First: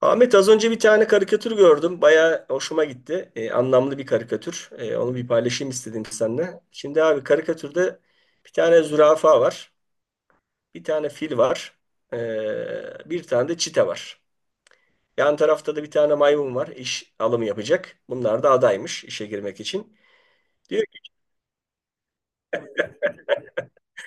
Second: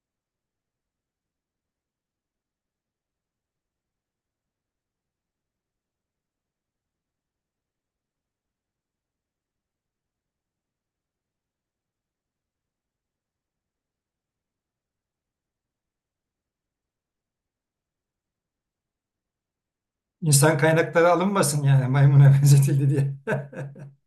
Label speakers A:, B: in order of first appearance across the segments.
A: Ahmet, az önce bir tane karikatür gördüm. Bayağı hoşuma gitti. Anlamlı bir karikatür. Onu bir paylaşayım istedim seninle. Şimdi abi karikatürde bir tane zürafa var. Bir tane fil var. Bir tane de çite var. Yan tarafta da bir tane maymun var. İş alımı yapacak. Bunlar da adaymış işe girmek için.
B: İnsan
A: Diyor ki
B: kaynakları alınmasın yani maymuna benzetildi diye.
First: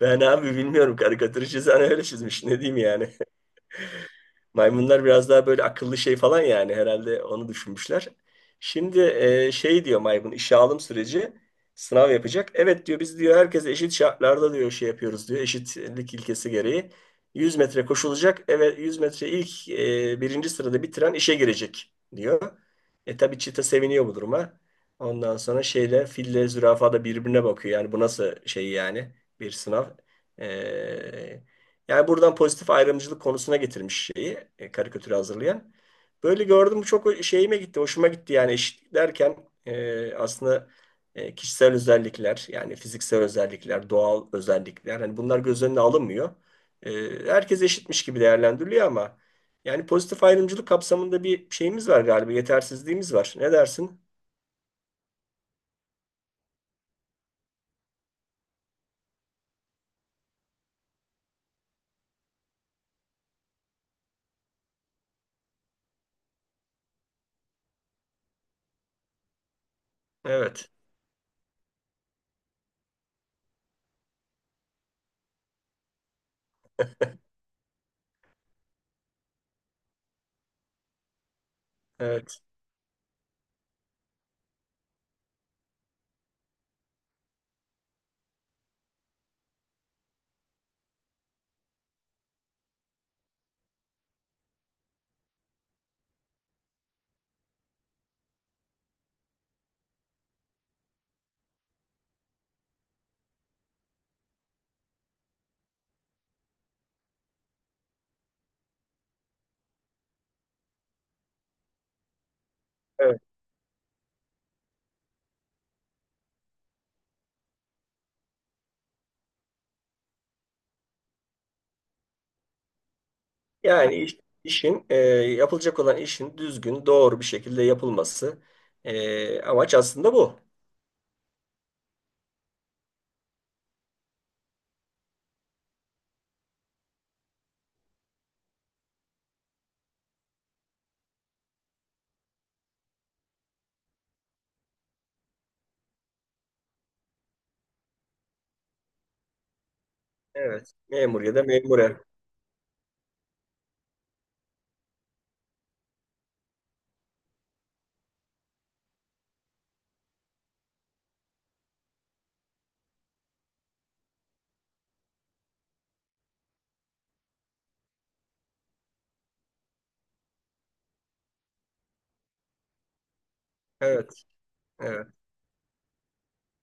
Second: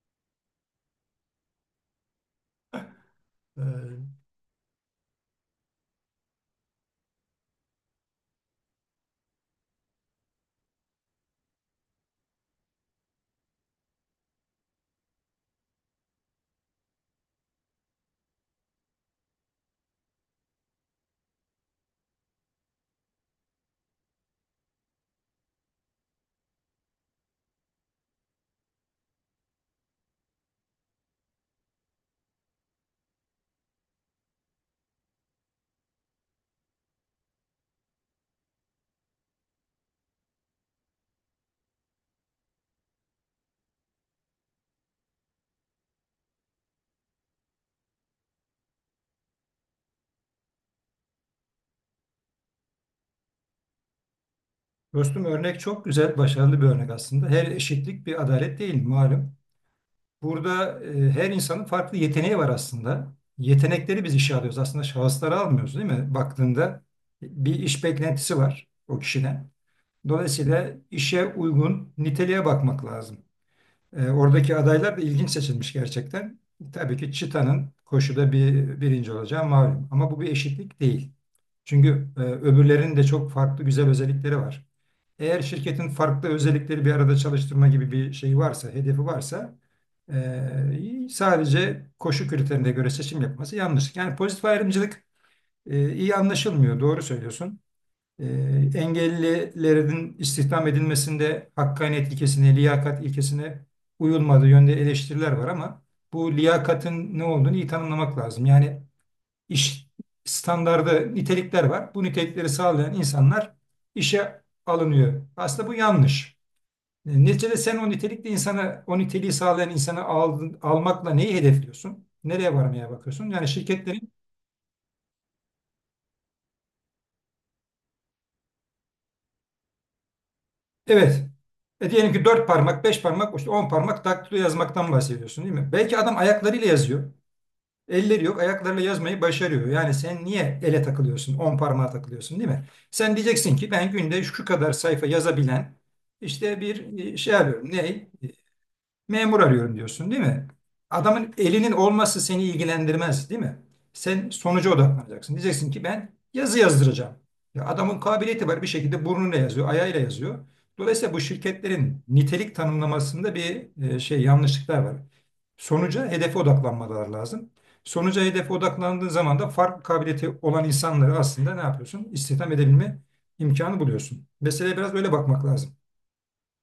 A: ben abi bilmiyorum, karikatürü çizen öyle çizmiş. Ne diyeyim yani.
B: Ee,
A: Maymunlar biraz daha böyle akıllı şey falan yani herhalde onu düşünmüşler. Şimdi şey diyor maymun, işe alım süreci sınav yapacak. Evet diyor, biz diyor herkese eşit şartlarda diyor şey yapıyoruz diyor, eşitlik ilkesi gereği. 100 metre koşulacak. Evet, 100 metre ilk birinci sırada bitiren işe girecek diyor. Tabii çita seviniyor bu duruma. Ondan sonra şeyle fille zürafa da birbirine bakıyor. Yani bu nasıl şey yani, bir sınav. E, Yani buradan pozitif ayrımcılık konusuna getirmiş şeyi karikatürü hazırlayan. Böyle gördüm, bu çok şeyime gitti, hoşuma gitti yani. Eşitlik derken aslında kişisel özellikler yani fiziksel özellikler, doğal özellikler, hani bunlar göz önüne alınmıyor. E, Herkes eşitmiş gibi değerlendiriliyor ama yani pozitif ayrımcılık kapsamında bir şeyimiz var galiba, yetersizliğimiz var. Ne dersin?
B: Dostum örnek çok güzel, başarılı bir örnek aslında. Her eşitlik bir adalet değil malum. Burada her insanın farklı yeteneği var aslında. Yetenekleri biz işe alıyoruz. Aslında şahısları almıyoruz değil mi? Baktığında bir iş beklentisi var o kişiden. Dolayısıyla
A: Evet,
B: işe uygun niteliğe bakmak lazım. Oradaki adaylar da ilginç seçilmiş gerçekten. Tabii ki Çita'nın koşuda bir birinci olacağı malum. Ama bu bir eşitlik değil. Çünkü
A: evet,
B: öbürlerinin de çok farklı güzel özellikleri var. Eğer şirketin farklı özellikleri bir arada çalıştırma gibi bir şey varsa, hedefi varsa sadece koşu kriterine göre seçim yapması yanlış. Yani pozitif ayrımcılık iyi anlaşılmıyor. Doğru söylüyorsun. E, Engellilerin istihdam edilmesinde hakkaniyet ilkesine, liyakat ilkesine uyulmadığı yönde eleştiriler var ama bu liyakatın ne olduğunu iyi tanımlamak lazım. Yani iş standardı nitelikler var. Bu nitelikleri sağlayan
A: evet.
B: insanlar işe alınıyor. Aslında bu yanlış. Neticede sen o nitelikli insana, o niteliği sağlayan insanı almakla neyi hedefliyorsun? Nereye varmaya bakıyorsun? Yani
A: Yani
B: şirketlerin.
A: işin yapılacak olan işin düzgün, doğru bir şekilde yapılması amaç aslında bu.
B: Evet. E diyelim ki dört parmak, beş parmak, işte on parmak daktilo yazmaktan bahsediyorsun değil mi? Belki adam ayaklarıyla yazıyor. Elleri yok, ayaklarıyla yazmayı başarıyor. Yani sen niye ele takılıyorsun, on parmağa takılıyorsun değil mi? Sen diyeceksin ki ben günde şu kadar sayfa yazabilen işte bir şey arıyorum. Ne? Memur arıyorum diyorsun değil mi?
A: Evet. Memur
B: Adamın
A: ya da
B: elinin
A: memure.
B: olması seni ilgilendirmez değil mi? Sen sonuca odaklanacaksın. Diyeceksin ki ben yazı yazdıracağım. Ya adamın kabiliyeti var bir şekilde burnuyla yazıyor, ayağıyla yazıyor. Dolayısıyla bu şirketlerin nitelik tanımlamasında bir şey yanlışlıklar var. Sonuca hedefe odaklanmaları lazım. Sonuca hedefe odaklandığın zaman da farklı kabiliyeti olan insanları aslında ne yapıyorsun? İstihdam edebilme imkanı
A: Evet.
B: buluyorsun. Meseleye biraz
A: Evet.
B: öyle bakmak lazım.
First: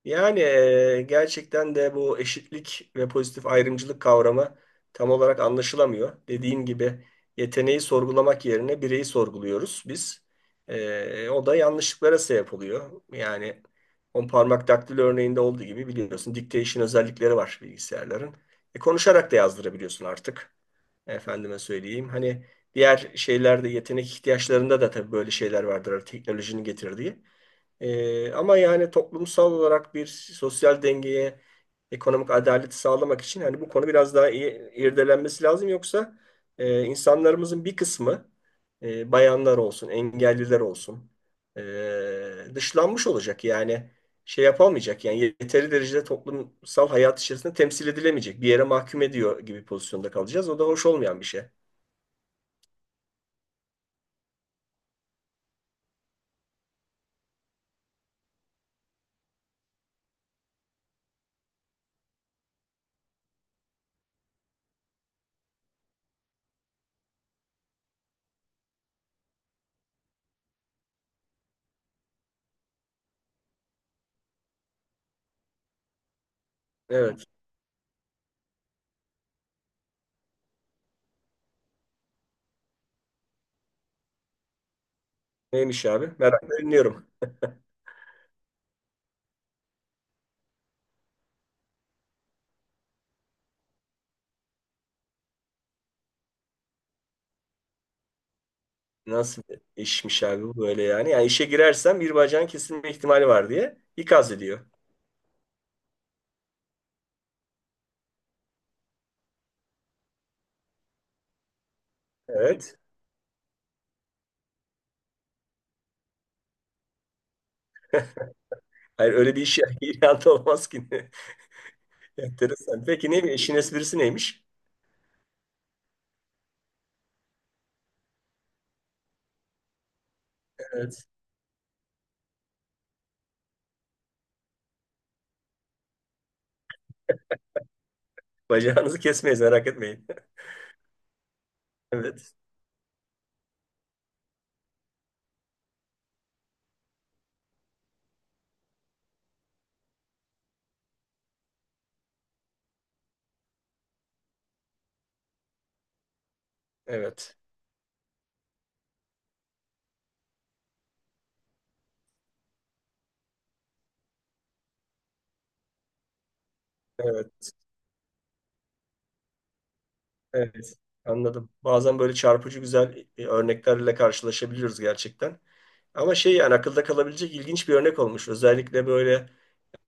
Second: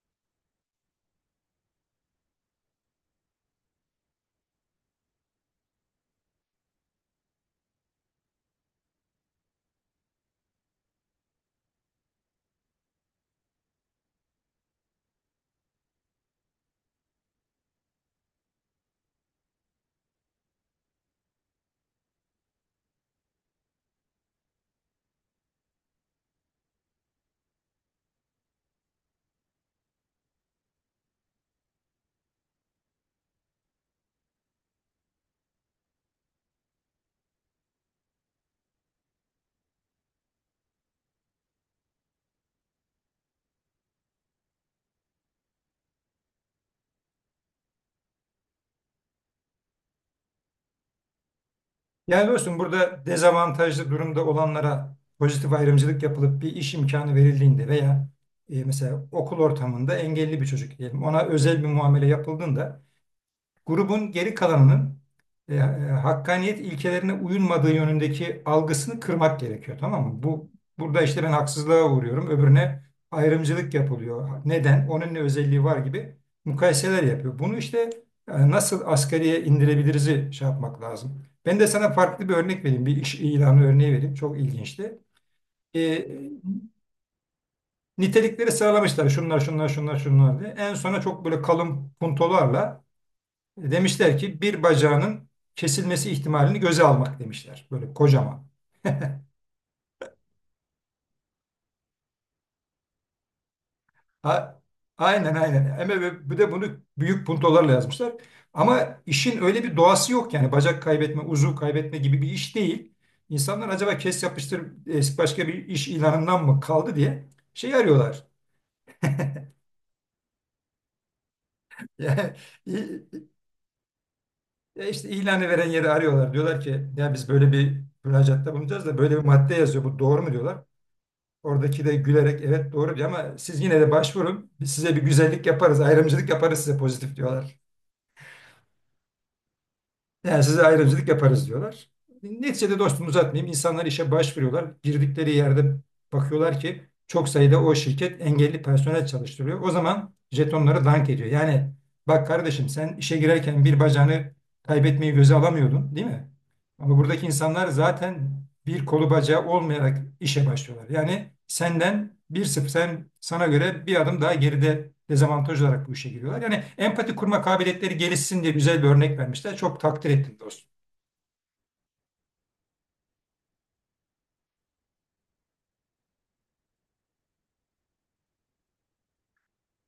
A: Yani gerçekten de bu eşitlik ve pozitif ayrımcılık kavramı tam olarak anlaşılamıyor. Dediğim gibi, yeteneği sorgulamak yerine bireyi sorguluyoruz biz. O da yanlışlıklara sebep oluyor. Yani on parmak daktilo örneğinde olduğu gibi, biliyorsun dictation özellikleri var bilgisayarların. Konuşarak da yazdırabiliyorsun artık. Efendime söyleyeyim. Hani diğer şeylerde, yetenek ihtiyaçlarında da tabii böyle şeyler vardır, hani teknolojinin getirdiği. Ama yani toplumsal olarak bir sosyal dengeye, ekonomik adaleti sağlamak için hani bu konu biraz daha iyi irdelenmesi lazım. Yoksa insanlarımızın bir kısmı, bayanlar olsun, engelliler olsun, dışlanmış olacak. Yani şey yapamayacak yani, yeteri derecede toplumsal hayat içerisinde temsil edilemeyecek. Bir yere mahkum ediyor gibi pozisyonda kalacağız. O da hoş olmayan bir şey.
B: Yani dostum burada dezavantajlı durumda olanlara pozitif ayrımcılık yapılıp bir iş imkanı verildiğinde veya mesela okul ortamında engelli bir çocuk diyelim ona özel bir muamele yapıldığında grubun geri kalanının e, e, hakkaniyet ilkelerine uyulmadığı yönündeki algısını kırmak gerekiyor tamam mı? Bu burada işte ben haksızlığa uğruyorum, öbürüne ayrımcılık yapılıyor. Neden? Onun ne özelliği var gibi mukayeseler
A: Evet.
B: yapıyor. Bunu işte nasıl asgariye indirebiliriz şey yapmak lazım. Ben de sana farklı bir örnek vereyim. Bir iş ilanı örneği vereyim. Çok ilginçti.
A: Neymiş
B: E,
A: abi? Merakla dinliyorum.
B: Nitelikleri sıralamışlar. Şunlar, şunlar, şunlar, şunlar diye. En sona çok böyle kalın puntolarla demişler ki bir bacağının kesilmesi ihtimalini göze almak demişler. Böyle kocaman.
A: Nasıl bir işmiş abi bu böyle yani? Yani işe girersem bir bacağın kesilme ihtimali var diye ikaz
B: A-
A: ediyor.
B: aynen, aynen. Ama ve bu de bunu büyük puntolarla yazmışlar. Ama işin öyle bir doğası yok yani bacak kaybetme, uzuv kaybetme gibi bir iş
A: Evet.
B: değil. İnsanlar acaba kes yapıştır başka bir iş ilanından mı kaldı diye şey arıyorlar.
A: Hayır, öyle bir iş ilan da olmaz ki.
B: Yani
A: Enteresan. Peki
B: i-
A: ne, işin esprisi neymiş?
B: işte ilanı veren yeri arıyorlar. Diyorlar ki ya biz böyle bir müracaatta bulunacağız da böyle bir madde yazıyor. Bu doğru mu diyorlar.
A: Evet.
B: Oradaki de gülerek evet doğru diyor ama siz yine de başvurun. Biz size bir güzellik yaparız, ayrımcılık yaparız size pozitif diyorlar.
A: Bacağınızı kesmeyiz, merak etmeyin.
B: Yani size ayrımcılık yaparız diyorlar.
A: Evet.
B: Neticede dostum uzatmayayım. İnsanlar işe başvuruyorlar. Girdikleri yerde bakıyorlar ki çok sayıda o şirket engelli personel çalıştırıyor. O zaman jetonları dank ediyor. Yani bak kardeşim sen işe girerken bir bacağını kaybetmeyi göze alamıyordun, değil mi? Ama buradaki
A: Evet.
B: insanlar zaten bir kolu bacağı olmayarak işe başlıyorlar. Yani senden bir sıfır, sen sana göre bir adım daha geride dezavantaj olarak bu işe giriyorlar. Yani empati kurma
A: Evet.
B: kabiliyetleri gelişsin diye güzel bir örnek vermişler. Çok takdir ettim dostum.
A: Evet. Anladım. Bazen böyle çarpıcı güzel örneklerle karşılaşabiliyoruz gerçekten. Ama şey yani, akılda kalabilecek ilginç bir örnek olmuş. Özellikle böyle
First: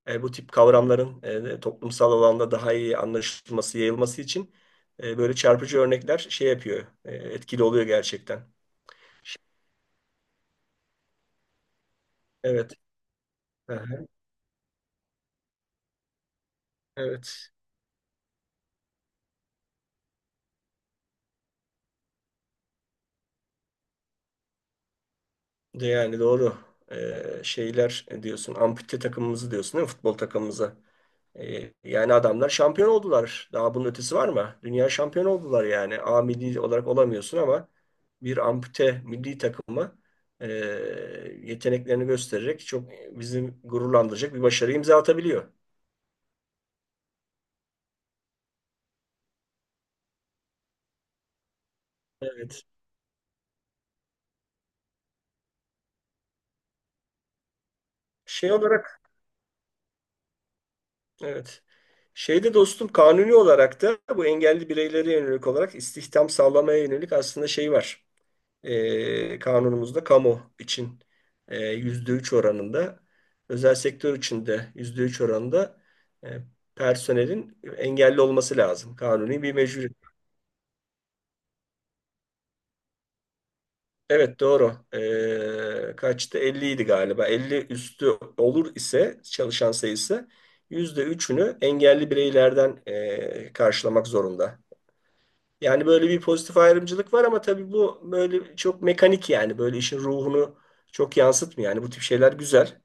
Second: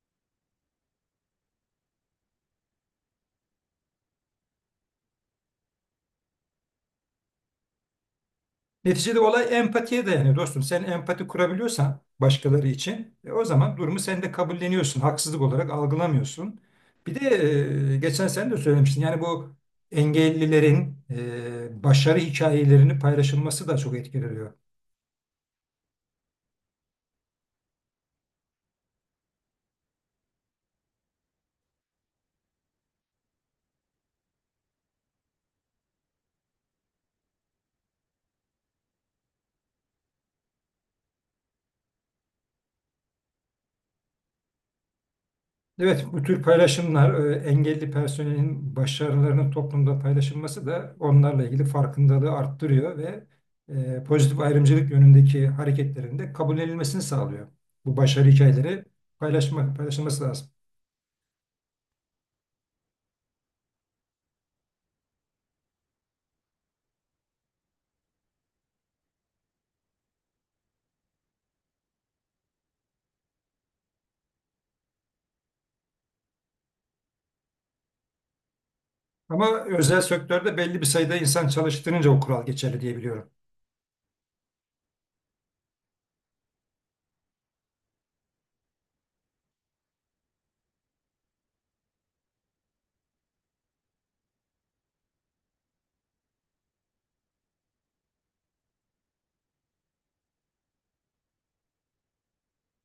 A: E, Bu tip kavramların toplumsal alanda daha iyi anlaşılması, yayılması için böyle çarpıcı örnekler şey yapıyor, etkili oluyor gerçekten.
B: Neticede olay empatiye dayanıyor dostum. Sen empati kurabiliyorsan başkaları
A: Evet,
B: için o zaman durumu
A: aha,
B: sen de kabulleniyorsun. Haksızlık olarak algılamıyorsun. Bir de
A: evet.
B: geçen sen de söylemiştin. Yani bu engellilerin başarı hikayelerini paylaşılması da çok etkileniyor.
A: De yani doğru. Şeyler diyorsun, ampute takımımızı diyorsun değil mi? Futbol takımımızı. Yani adamlar şampiyon oldular. Daha bunun ötesi var mı? Dünya şampiyon oldular yani. A milli olarak olamıyorsun ama bir ampute milli takımı e, yeteneklerini göstererek çok bizim gururlandıracak bir başarı imza atabiliyor.
B: Evet, bu tür paylaşımlar engelli personelin başarılarının toplumda paylaşılması da onlarla ilgili farkındalığı
A: Evet.
B: arttırıyor ve pozitif ayrımcılık yönündeki hareketlerin de kabul edilmesini sağlıyor. Bu başarı
A: Şey
B: hikayeleri
A: olarak
B: paylaşılması lazım.
A: evet. Şeyde dostum, kanuni olarak da bu engelli bireylere yönelik olarak istihdam sağlamaya yönelik aslında şey var. Kanunumuzda kamu için %3 oranında, özel sektör için de %3 oranında e, personelin engelli olması lazım. Kanuni bir
B: Ama özel
A: mecburiyet.
B: sektörde belli bir sayıda insan çalıştırınca o kural geçerli diye biliyorum.
A: Evet, doğru. Kaçtı? 50 idi galiba. 50 üstü olur ise çalışan sayısı %3'ünü engelli bireylerden karşılamak zorunda. Yani böyle bir pozitif ayrımcılık var ama tabii bu böyle çok mekanik, yani böyle işin ruhunu çok yansıtmıyor. Yani bu tip şeyler güzel.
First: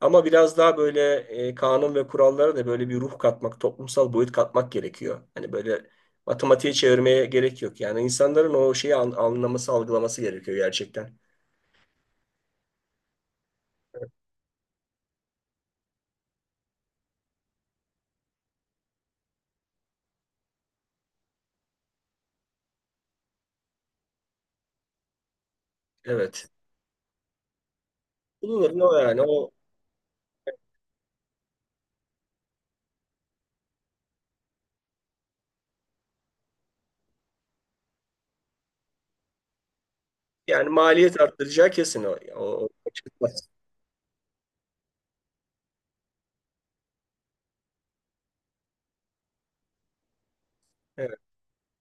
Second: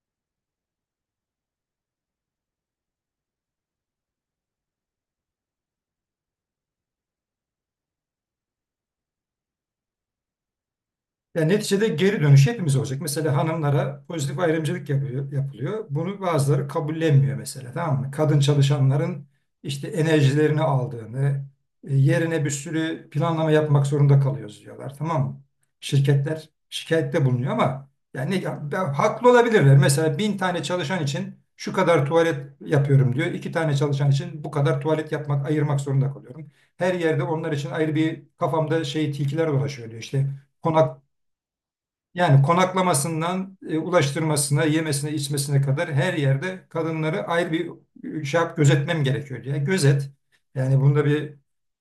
A: Ama biraz daha böyle kanun ve kurallara da böyle bir ruh katmak, toplumsal boyut katmak gerekiyor. Hani böyle matematiğe çevirmeye gerek yok. Yani insanların o şeyi anlaması, algılaması gerekiyor gerçekten.
B: Yani neticede geri dönüş hepimiz olacak. Mesela hanımlara pozitif ayrımcılık yapıyor, yapılıyor. Bunu bazıları kabullenmiyor mesela tamam mı? Kadın çalışanların işte enerjilerini aldığını, yerine bir sürü planlama yapmak zorunda kalıyoruz diyorlar tamam mı? Şirketler
A: Evet.
B: şikayette bulunuyor ama yani
A: Bulunur ne o yani,
B: haklı
A: o
B: olabilirler. Mesela bin tane çalışan için şu kadar tuvalet yapıyorum diyor. İki tane çalışan için bu kadar tuvalet yapmak, ayırmak zorunda kalıyorum. Her yerde onlar için ayrı bir kafamda şey tilkiler dolaşıyor diyor işte.
A: yani
B: Konak
A: maliyet arttıracağı kesin o.
B: Yani
A: O-
B: konaklamasından ulaştırmasına, yemesine, içmesine kadar her yerde kadınları ayrı bir şey yap, gözetmem gerekiyor diye. Gözet. Yani bunda
A: Evet.
B: bir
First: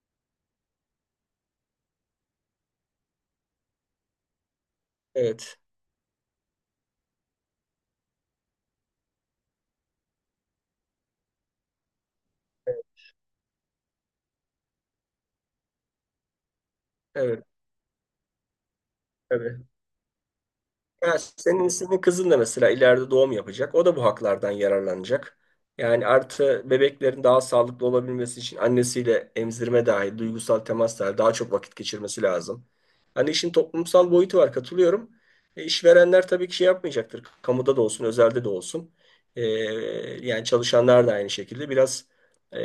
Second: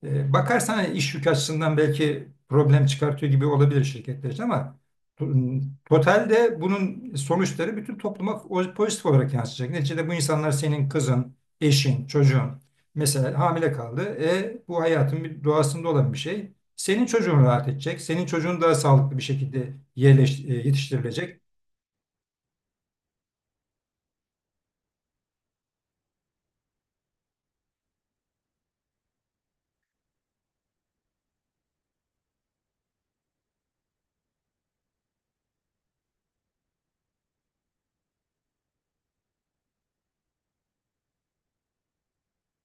B: bakarsan iş yükü açısından belki problem çıkartıyor gibi olabilir şirketler için ama
A: Evet.
B: to- totalde bunun sonuçları bütün topluma pozitif olarak yansıyacak. Neticede bu insanlar senin kızın, eşin, çocuğun.
A: Evet.
B: Mesela hamile kaldı. E, bu hayatın bir doğasında olan bir şey. Senin çocuğun
A: Evet.
B: rahat edecek. Senin çocuğun daha sağlıklı bir
A: Tabii.
B: şekilde
A: Ya
B: yetiştirilecek.
A: senin kızın da mesela ileride doğum yapacak. O da bu haklardan yararlanacak. Yani artı, bebeklerin daha sağlıklı olabilmesi için annesiyle emzirme dahil, duygusal temas dahil daha çok vakit geçirmesi lazım. Hani işin toplumsal boyutu var, katılıyorum. İşverenler tabii ki şey yapmayacaktır. Kamuda da olsun, özelde de olsun. E, Yani çalışanlar da aynı şekilde biraz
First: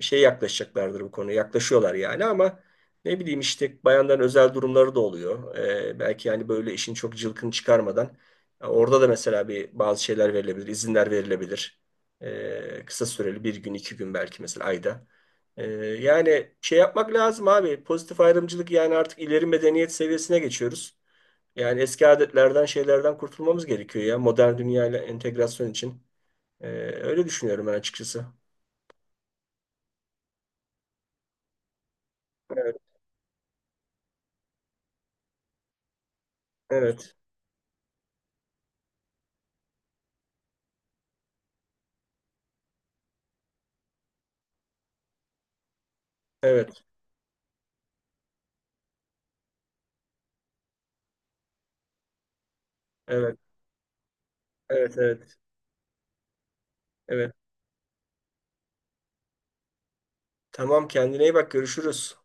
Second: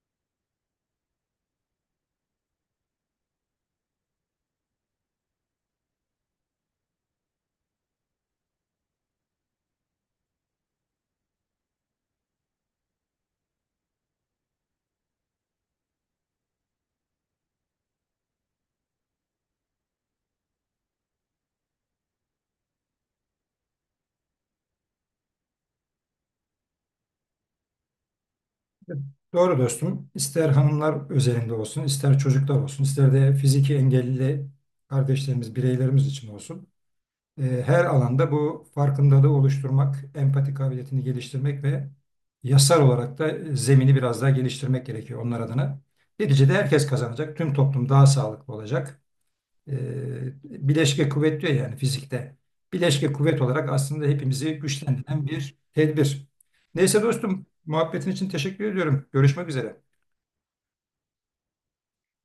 A: şey yaklaşacaklardır bu konuya. Yaklaşıyorlar yani ama ne bileyim, işte bayanların özel durumları da oluyor. Belki yani böyle işin çok cılkını çıkarmadan orada da mesela bir bazı şeyler verilebilir, izinler verilebilir. Kısa süreli bir gün, 2 gün belki mesela ayda. Yani şey yapmak lazım abi. Pozitif ayrımcılık yani, artık ileri medeniyet seviyesine geçiyoruz. Yani eski adetlerden, şeylerden kurtulmamız gerekiyor ya, modern dünyayla entegrasyon için. Ee, Öyle düşünüyorum ben açıkçası.
B: Doğru dostum. İster hanımlar özelinde olsun, ister çocuklar
A: Evet,
B: olsun, ister de fiziki engelli kardeşlerimiz, bireylerimiz için olsun.
A: evet,
B: Her alanda bu farkındalığı oluşturmak, empati kabiliyetini geliştirmek ve yasal olarak da zemini biraz daha geliştirmek gerekiyor onlar adına. Neticede
A: evet,
B: herkes kazanacak. Tüm toplum daha sağlıklı olacak. e, Bileşke kuvvet diyor yani fizikte. Bileşke
A: evet,
B: kuvvet olarak aslında hepimizi
A: evet, evet,
B: güçlendiren
A: evet.
B: bir tedbir. Neyse dostum, muhabbetin için teşekkür ediyorum. Görüşmek üzere.
A: Tamam, kendine iyi bak, görüşürüz.